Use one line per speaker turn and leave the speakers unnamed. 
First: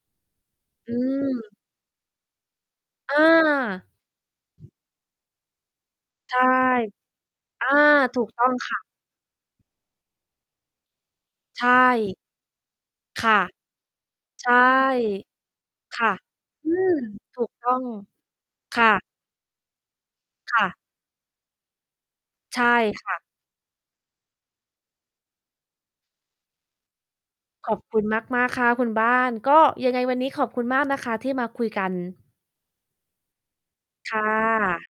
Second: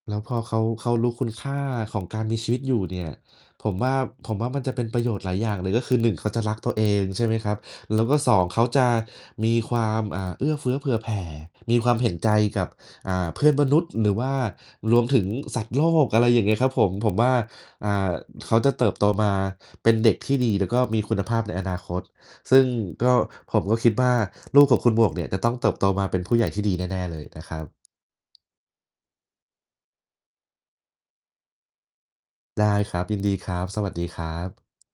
แล้วพอเขา เข
อื
ารู้คุณค
ม
่าของการมีชีวิตอยู่เนี่ย
อ
ผม
า
ว่า ผมว่ามันจะเป็นประโยชน์หลายอย่างเลย ก็คือ 1 เขา
ใช
จ
่
ะรักตัวเอง ใช่ไหมครับ
อา
แล้วก็
ถู
ส
ก
อ
ต
ง
้อง
เขา
ค่
จ
ะ
ะมีความ อ่า เอื้อเฟื้อเผื่อแผ่
ใช
มีความเห็
่
นใจกับ อ่
ค
า
่ะ
เพื่อนมนุษย์ หรือว่า
ใช่
รวมถึงสัตว์โล
ค
ก
่ะ
อะไรอย่างเงี้ยค
อ
ร
ื
ับผ
ม
ม ผมว่า
ถูกต้อง
อ่า เขาจะ
ค
เต
่
ิบโ
ะ
ตมาเป็นเด็กที่ดี
ค
แ
่
ล้ว
ะ
ก็มีคุณภาพในอนาคต ซึ
ใช
่ง
่ค
ก็
่ะ
ผมก็คิดว่า ลูกของคุณหมวกเนี่ย จะต้องเติบโตมาเป็นผู้ใหญ่ที่ดีแน่ ๆ เลยนะครั
ข
บ
อบคุณมาก ๆ ค่ะ คุณบ้าน ก็ยังไงวันนี้ขอบคุณมากนะคะที่มาคุยกัน
ได้ครับ ยินดีครับ สวัสดี
ค
ค
่
รับ
ะ